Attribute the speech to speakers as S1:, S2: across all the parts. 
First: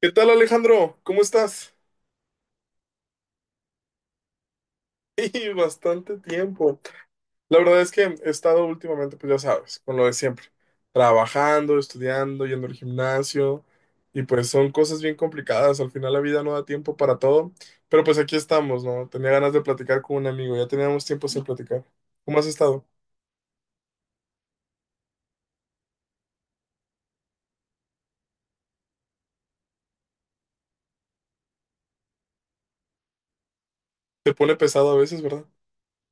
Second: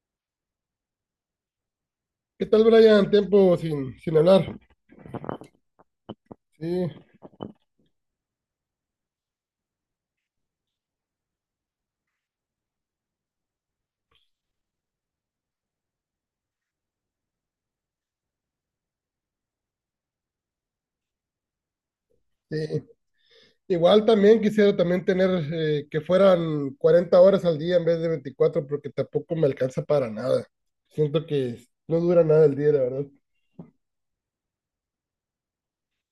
S1: ¿Qué tal, Alejandro? ¿Cómo estás?
S2: ¿Qué tal, Brian? Tiempo sin hablar.
S1: Y bastante tiempo.
S2: Sí,
S1: La verdad es que he estado últimamente, pues ya sabes, con lo de siempre, trabajando, estudiando, yendo al gimnasio, y pues son cosas bien complicadas. Al final la vida no da tiempo para todo, pero pues aquí estamos, ¿no? Tenía ganas de platicar con un amigo, ya teníamos tiempo sin platicar. ¿Cómo has
S2: sí.
S1: estado?
S2: Igual también quisiera también tener que fueran 40 horas al día en vez de 24 porque tampoco me alcanza para nada. Siento que no dura nada el día, la verdad.
S1: Te pone pesado a veces, ¿verdad?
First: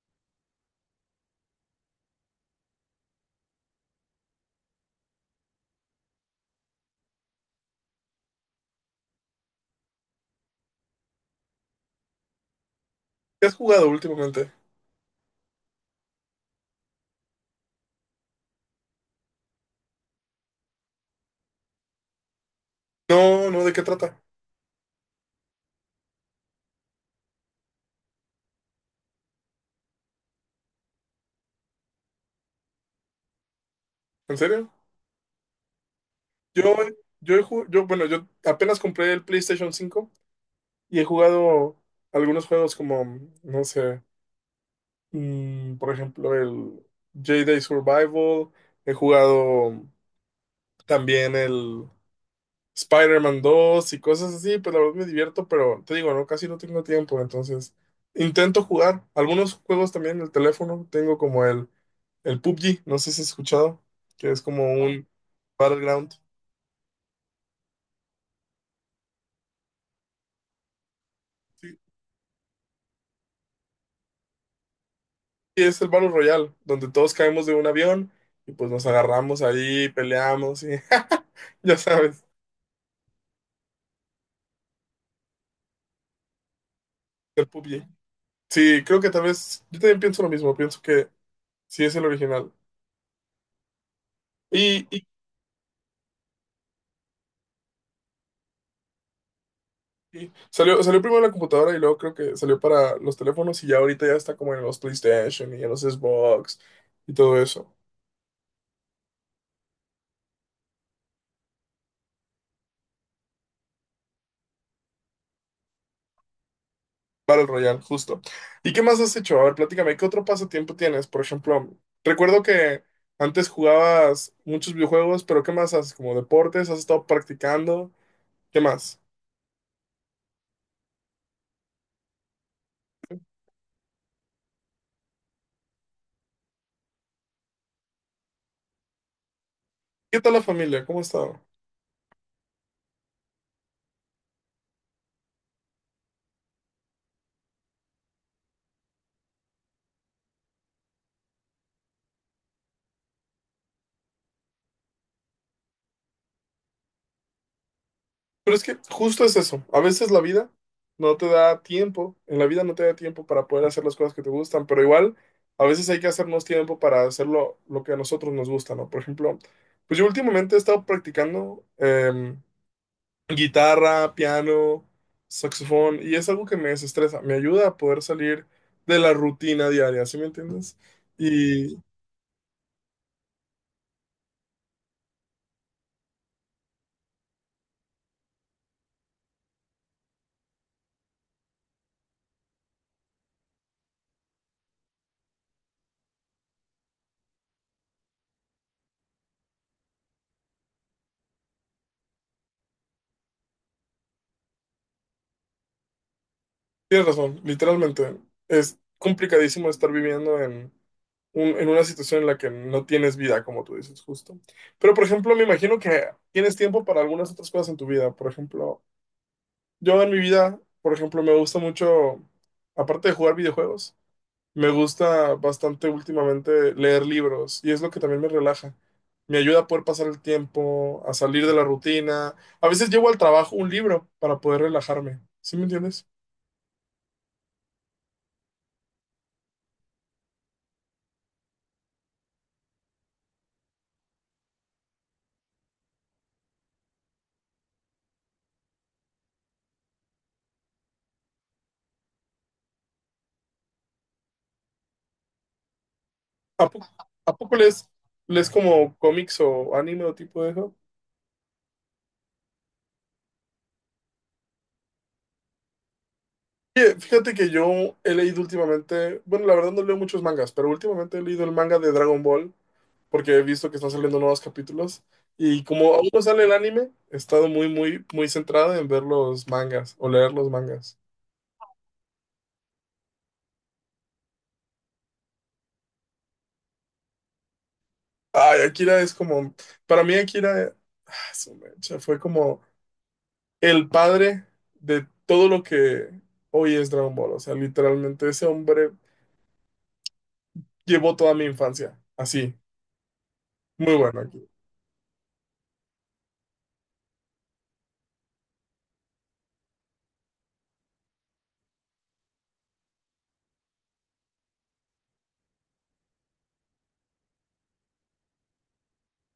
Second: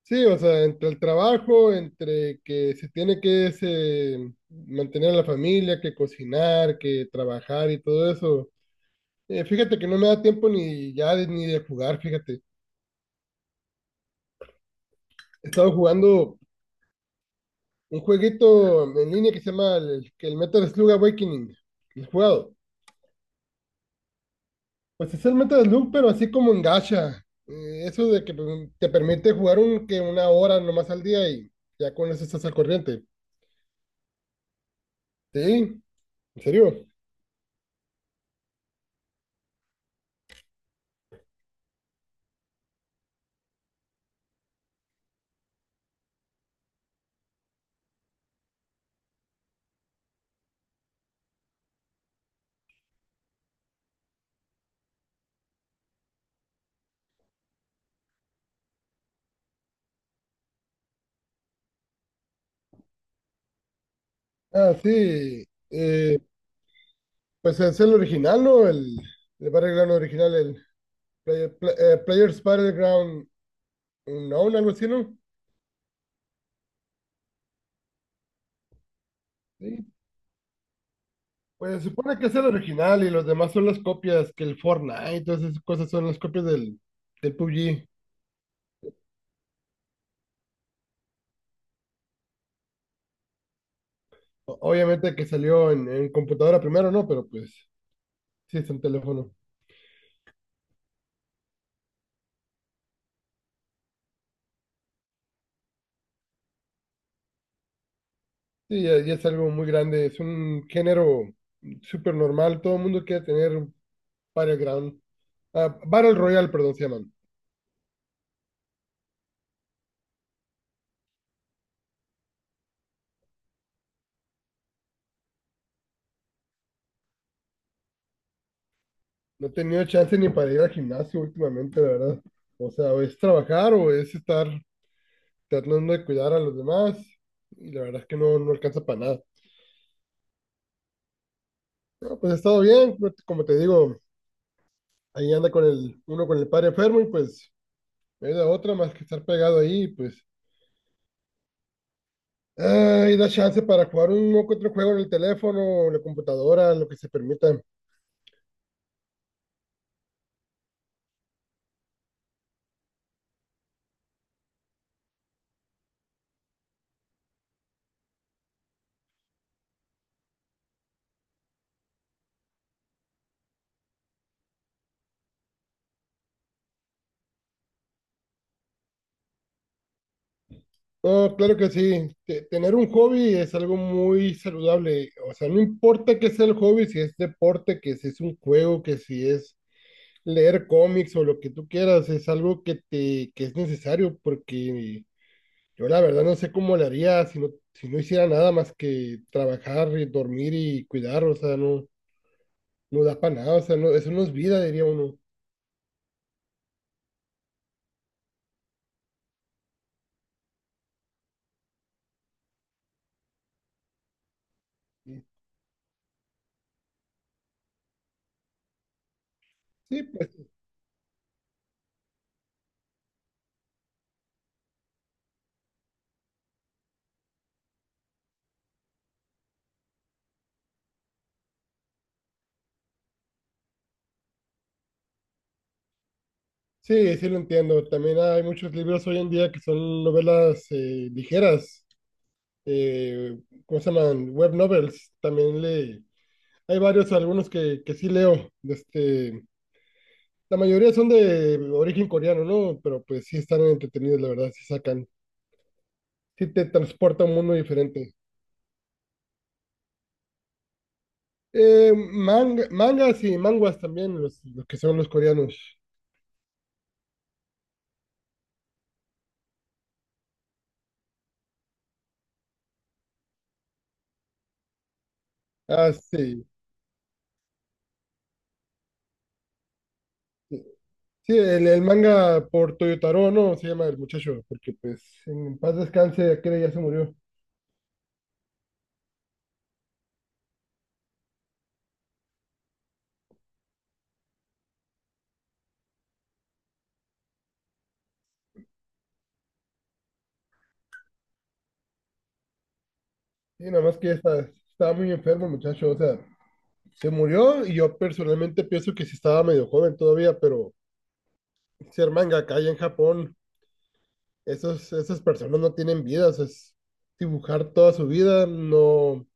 S2: Sí, o sea, entre el trabajo, entre que se tiene que ese, mantener a la familia, que cocinar, que trabajar y todo eso. Fíjate que no me da tiempo ni ya ni de jugar, fíjate.
S1: ¿Qué has jugado últimamente?
S2: He estado jugando un jueguito en línea que se llama el Metal Slug Awakening. ¿Lo ¿Has jugado?
S1: No, no, ¿de qué trata?
S2: Pues es el Metal Slug, pero así como en gacha. Eso de que pues, te permite jugar un, que 1 hora nomás al día y ya con eso estás al corriente.
S1: ¿En serio?
S2: Sí, en
S1: Yo,
S2: serio.
S1: yo, he ju- yo, bueno, yo apenas compré el PlayStation 5. Y he jugado algunos juegos como, no sé, por ejemplo, el Jedi Survival. He jugado también el Spider-Man 2 y cosas así. Pues la verdad me divierto, pero te digo, no, casi no tengo tiempo. Entonces intento jugar. Algunos juegos también en el teléfono. Tengo como el PUBG, no sé si has escuchado, que es como
S2: Ah,
S1: un
S2: sí.
S1: Battleground.
S2: Pues es el original, ¿no? El Battleground original, el
S1: Sí,
S2: Players Battleground Unknown, algo así, ¿no?
S1: y es el Battle Royale, donde todos caemos de un avión y pues nos agarramos
S2: Sí.
S1: ahí, peleamos y ya
S2: Pues se supone
S1: sabes,
S2: que es el original y los demás son las copias, que el Fortnite, todas esas cosas son las copias del
S1: el
S2: PUBG.
S1: PUBG. Sí, creo que tal vez, yo también pienso lo mismo, pienso que sí es el original. Y, y-
S2: Obviamente que salió en computadora primero, ¿no? Pero pues sí es en teléfono.
S1: y salió primero en la computadora y luego creo que salió para los teléfonos y ya ahorita ya está como en los PlayStation y en los Xbox y todo eso.
S2: Sí, ya es algo muy grande, es un género súper normal, todo el mundo quiere tener un Battleground. Ah, Battle Royale, perdón, se llaman.
S1: Battle Royale, justo. ¿Y qué más has hecho? A ver, platícame, ¿qué otro pasatiempo tienes? Por ejemplo, recuerdo que antes jugabas muchos videojuegos, pero ¿qué más haces? ¿Como deportes? ¿Has estado practicando? ¿Qué más?
S2: No he tenido chance ni para ir al gimnasio últimamente, la verdad. O sea, o es trabajar o es estar tratando de cuidar a los demás y la verdad es que no alcanza para nada.
S1: ¿Qué tal la familia? ¿Cómo ha estado?
S2: No, pues ha estado bien, no te- como te digo, ahí anda con el, uno con el padre enfermo y pues no hay de otra más que estar pegado ahí, pues. Ay, da chance para jugar un que otro juego en el teléfono, en la computadora, lo que se permita.
S1: Pero es que justo es eso. A veces la vida no te da tiempo, en la vida no te da tiempo para poder hacer las cosas que te gustan, pero igual a veces hay que hacernos tiempo para hacer lo que a nosotros nos gusta, ¿no? Por ejemplo, pues yo últimamente he estado practicando guitarra, piano, saxofón, y es algo que me desestresa, me ayuda a poder salir de la rutina diaria, ¿sí me entiendes?
S2: No, claro que sí. Tener un hobby es algo muy saludable. O sea, no importa qué sea el hobby, si es deporte, que si es un juego, que si es leer cómics o lo que tú quieras, es algo que es necesario porque yo la verdad no sé cómo le haría si no, si no hiciera nada más que trabajar, y dormir y cuidar, o sea, no, no da para nada, o sea, no, eso no es vida, diría uno.
S1: Tienes razón, literalmente. Es complicadísimo estar viviendo en una situación en la que no tienes vida, como tú dices, justo. Pero, por ejemplo, me imagino que tienes tiempo para algunas otras cosas en tu vida. Por ejemplo, yo
S2: Sí,
S1: en mi
S2: pues
S1: vida, por ejemplo, me gusta mucho, aparte de jugar videojuegos, me gusta bastante últimamente leer libros y es lo que también me relaja. Me ayuda a poder pasar el tiempo, a salir de la rutina. A veces llevo al trabajo un libro para poder relajarme. ¿Sí me entiendes?
S2: sí, sí lo entiendo. También hay muchos libros hoy en día que son novelas ligeras, eh, ¿cómo se llaman? Web novels. Hay varios, algunos que sí leo. De Este, la mayoría son de origen coreano, ¿no? Pero pues sí están entretenidos, la verdad, sí sacan, sí te
S1: ¿A poco,
S2: transporta a un
S1: a
S2: mundo
S1: poco lees,
S2: diferente.
S1: lees como cómics o anime o tipo de eso?
S2: Mangas y manguas también, los que son los coreanos.
S1: Oye, fíjate que yo he leído últimamente, bueno, la verdad no leo muchos mangas, pero últimamente he leído el manga de Dragon Ball porque he visto que están saliendo nuevos capítulos y
S2: Ah,
S1: como aún no sale
S2: sí.
S1: el anime, he estado muy, muy, muy centrado en ver los mangas o leer los
S2: Sí,
S1: mangas.
S2: sí, el manga por Toyotaro, ¿no? Se llama el muchacho, porque pues en paz descanse, aquel ya se murió.
S1: Ay, Akira es como, para mí Akira, ah, su mecha, fue como el padre de todo lo que hoy es Dragon Ball, o sea, literalmente ese hombre llevó toda mi infancia. Así,
S2: Y nada
S1: muy
S2: más que ya
S1: bueno
S2: está,
S1: aquí.
S2: estaba muy enfermo el muchacho, o sea, se murió y yo personalmente pienso que sí estaba medio joven todavía, pero ser manga acá en Japón, esas personas no tienen vida, o sea, es dibujar toda su vida, no.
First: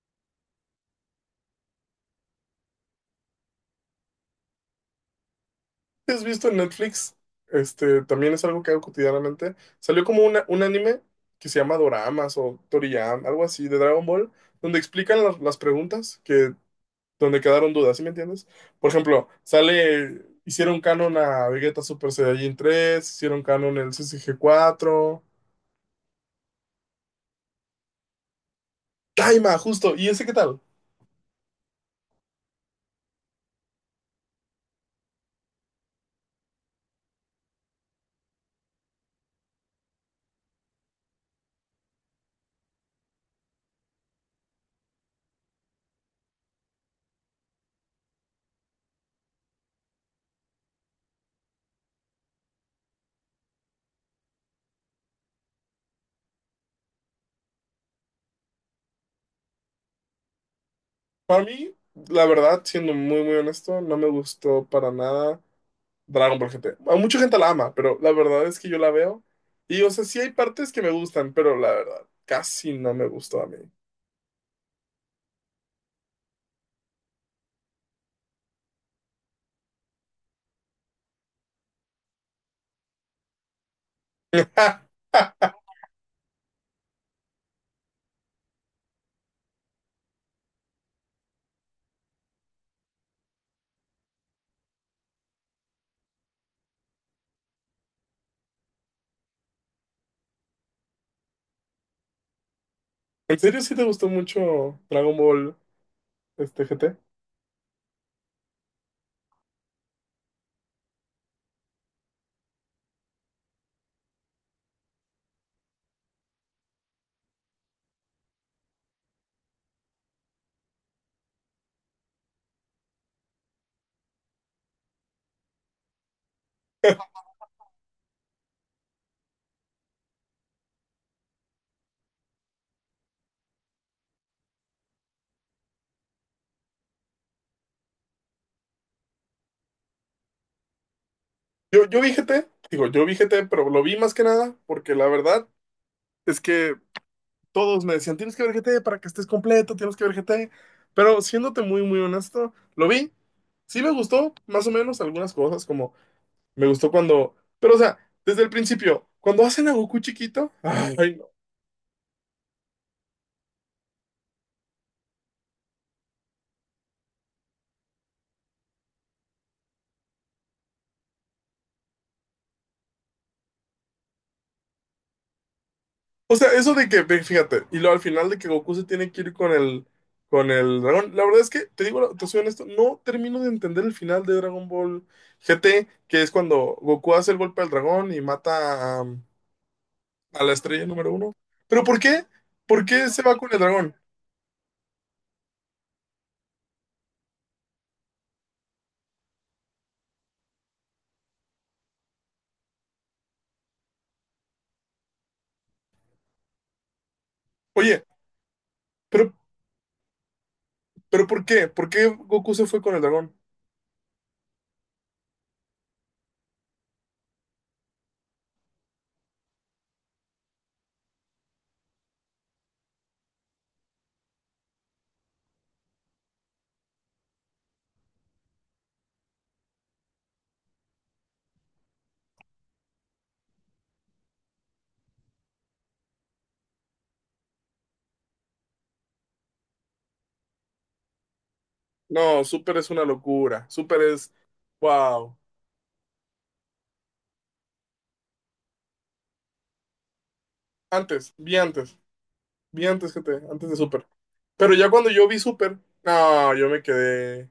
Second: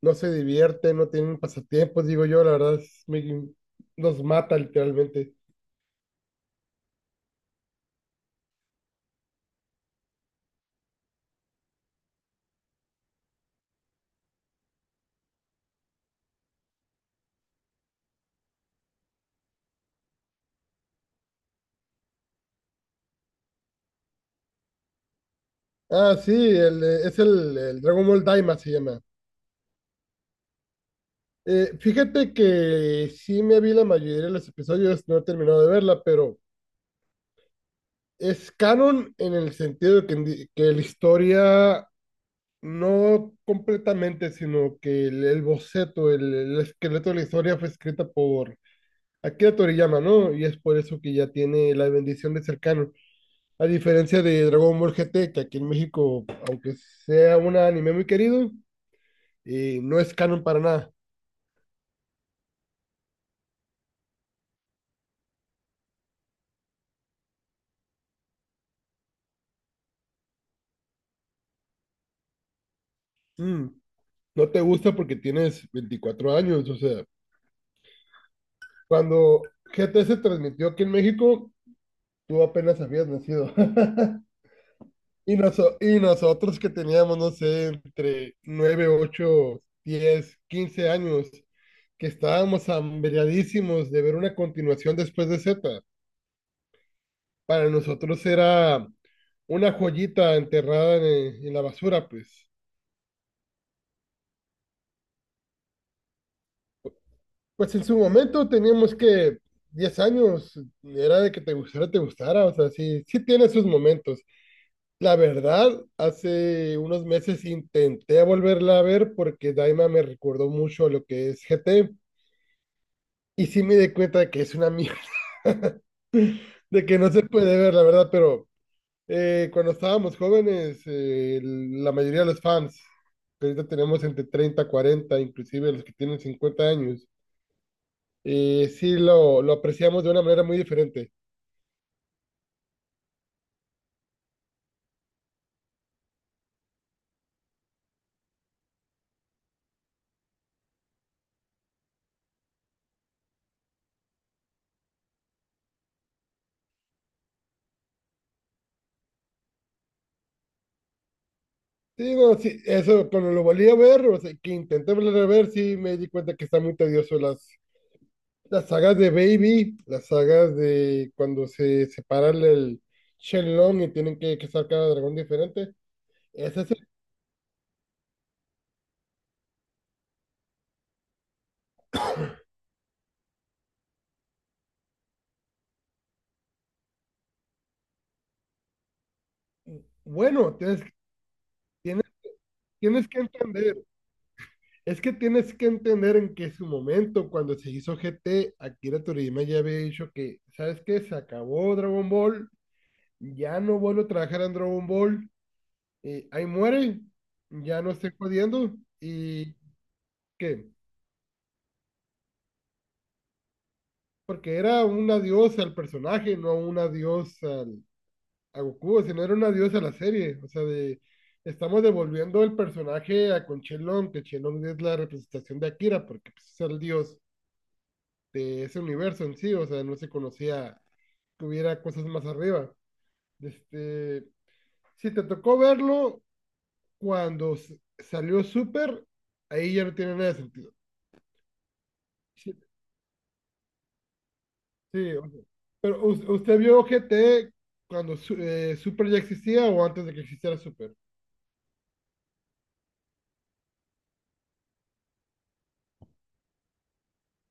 S2: No se divierten, no tienen pasatiempos, digo yo, la verdad es, los mata literalmente.
S1: ¿Has visto en Netflix? Este, también es algo que hago cotidianamente. Salió como un anime que se llama Doramas o Toriyama, algo así, de Dragon Ball, donde explican las preguntas que, donde quedaron dudas, ¿sí me entiendes? Por ejemplo, sale, hicieron canon a Vegeta Super Saiyajin tres, hicieron canon el CCG cuatro.
S2: Ah, sí, es el Dragon Ball Daima se llama.
S1: Daima, justo, ¿y ese qué tal?
S2: Fíjate que sí me vi la mayoría de los episodios, no he terminado de verla, pero es canon en el sentido de que, que la historia no completamente, sino que el boceto, el esqueleto de la historia fue escrita por Akira Toriyama, ¿no? Y es por eso que ya tiene la bendición de ser canon. A diferencia de Dragon Ball GT, que aquí en México, aunque sea un anime muy querido, no es canon para nada.
S1: Para mí, la verdad, siendo muy, muy honesto, no me gustó para nada. Dragon Ball GT. A mucha gente la ama, pero la verdad es que yo la veo. Y, o sea, sí hay partes que me gustan, pero la verdad, casi no me gustó a mí.
S2: Mm, no te gusta porque tienes 24 años, o sea, cuando GT se transmitió aquí en México, tú apenas habías nacido. Y, y nosotros que teníamos, no sé, entre 9, 8, 10, 15 años, que estábamos hambriadísimos de ver una continuación después de Z, para nosotros era una joyita enterrada en la basura, pues.
S1: ¿En serio sí te gustó mucho Dragon Ball este GT?
S2: Pues en su momento teníamos que 10 años, era de que te gustara, o sea, sí, sí tiene sus momentos. La verdad, hace unos meses intenté volverla a ver porque Daima me recordó mucho a lo que es GT y sí me di cuenta de que es una mierda, de que no se puede ver, la verdad, pero cuando estábamos jóvenes, la mayoría de los fans, que ahorita tenemos entre 30, 40, inclusive los que tienen 50 años, sí lo apreciamos de una manera muy diferente.
S1: Yo vi GT, digo, yo vi GT, pero lo vi más que nada porque la verdad es que todos me decían, tienes que ver GT para que estés completo, tienes que ver GT. Pero siéndote muy, muy honesto, lo vi. Sí me gustó, más o menos, algunas cosas como me gustó cuando. Pero, o sea, desde el principio, cuando hacen a Goku chiquito. Ay, no.
S2: Te digo, sí, eso cuando lo volví a ver, o sea, que intenté volver a ver, sí me di cuenta que está muy tedioso las sagas de Baby, las sagas de cuando se separan el Shenlong y tienen que sacar cada dragón diferente.
S1: O sea,
S2: Es
S1: eso
S2: ese,
S1: de que, ve, fíjate, y luego al final de que Goku se tiene que ir con el. Con el dragón. La verdad es que, te digo, te soy honesto, no termino de entender el final de Dragon Ball GT, que es cuando Goku hace el golpe al dragón y mata a la
S2: bueno, tienes,
S1: estrella número uno. ¿Pero por
S2: tienes,
S1: qué? ¿Por qué
S2: Tienes que
S1: se va con el
S2: entender.
S1: dragón?
S2: Es que tienes que entender en que su momento, cuando se hizo GT, Akira Toriyama ya había dicho que, ¿sabes qué? Se acabó Dragon Ball, ya no vuelvo a trabajar en Dragon Ball, ahí muere, ya no
S1: Oye,
S2: estoy jodiendo,
S1: pero,
S2: y ¿qué?
S1: pero ¿por qué? ¿Por qué Goku se fue con el dragón?
S2: Porque era un adiós al personaje, no un adiós a Goku, sino era un adiós a la serie, o sea, de, estamos devolviendo el personaje a con Shenlong, que Shenlong es la representación de Akira, porque pues, es el dios de ese universo en sí, o sea, no se conocía que hubiera cosas más arriba. Este, si te tocó verlo cuando salió Super, ahí ya no tiene nada de sentido.
S1: No,
S2: Sí,
S1: Super es una locura. Super es.
S2: sí, o
S1: Wow.
S2: sea, pero usted vio GT cuando Super ya existía o antes de que existiera Super.
S1: Antes, vi antes, vi antes antes de Super. Pero ya cuando yo vi Super, no, yo me quedé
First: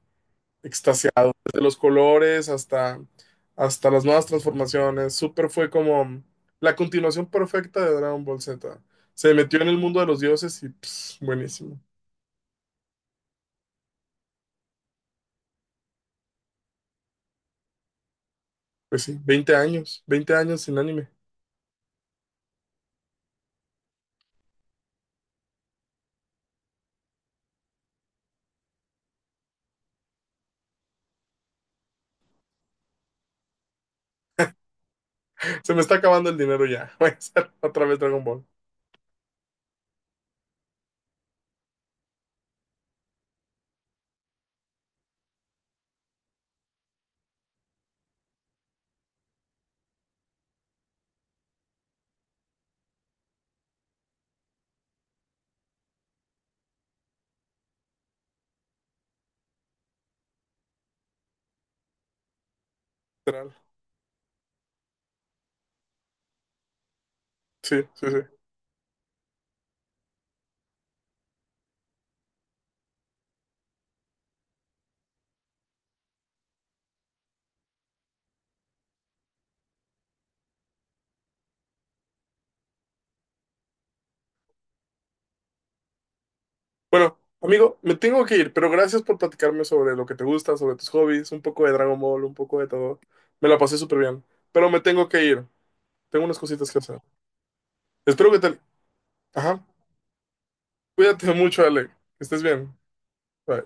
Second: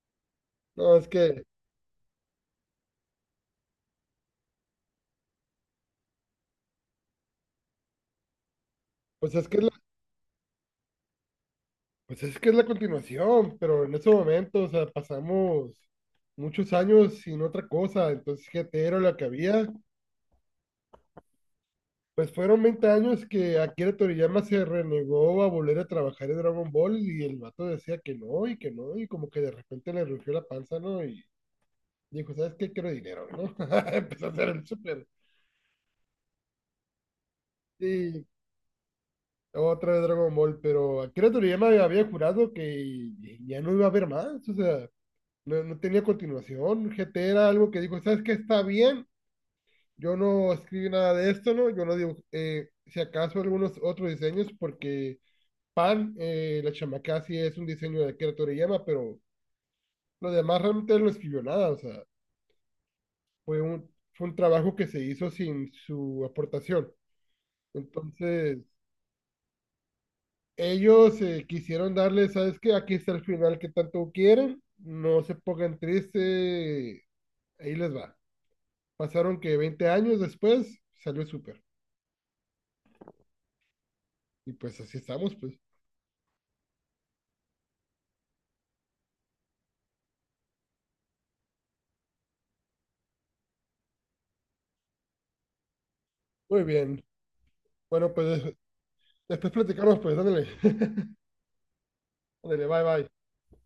S2: No, es
S1: extasiado.
S2: que,
S1: Desde los colores hasta las nuevas transformaciones. Super fue como la continuación perfecta de Dragon Ball Z. Se
S2: pues es que
S1: metió
S2: es
S1: en
S2: la,
S1: el mundo de los dioses y pss, buenísimo.
S2: pues es que es la continuación, pero en ese momento, o sea, pasamos muchos años sin otra cosa, entonces GT era
S1: Pues
S2: lo
S1: sí,
S2: que
S1: veinte
S2: había.
S1: años, 20 años sin anime.
S2: Pues fueron 20 años que Akira Toriyama se renegó a volver a trabajar en Dragon Ball y el vato decía que no y como que de repente le rugió la panza, ¿no? Y dijo, ¿sabes qué? Quiero dinero, ¿no? Empezó a hacer el super
S1: Se me está acabando el dinero ya. Voy a hacer otra vez Dragon
S2: y
S1: Ball.
S2: otra vez Dragon Ball, pero Akira Toriyama había jurado que ya no iba a haber más, o sea, no, no tenía continuación. GT era algo que dijo, ¿sabes qué? Está bien, yo no escribí nada de esto, ¿no? Yo no digo, si acaso algunos otros diseños porque Pan, la chamaca sí es un diseño de Akira Toriyama, pero lo demás realmente no escribió nada, o sea,
S1: Literal.
S2: fue un trabajo que se hizo sin su aportación.
S1: Sí, sí, sí.
S2: Entonces, ellos quisieron darle, ¿sabes qué? Aquí está el final que tanto quieren, no se pongan tristes, ahí les va. Pasaron que 20 años después salió súper. Y pues así estamos, pues.
S1: Bueno, amigo, me tengo que ir, pero gracias por platicarme sobre lo que te gusta, sobre tus hobbies, un poco de Dragon Ball, un poco de todo. Me la pasé súper bien, pero me tengo que ir. Tengo unas
S2: Muy
S1: cositas que hacer.
S2: bien. Bueno,
S1: Espero que
S2: pues
S1: te...
S2: después
S1: Ajá,
S2: platicamos, pues, ándale.
S1: cuídate mucho, Ale. Que estés
S2: Ándale,
S1: bien.
S2: bye, bye.
S1: Bye.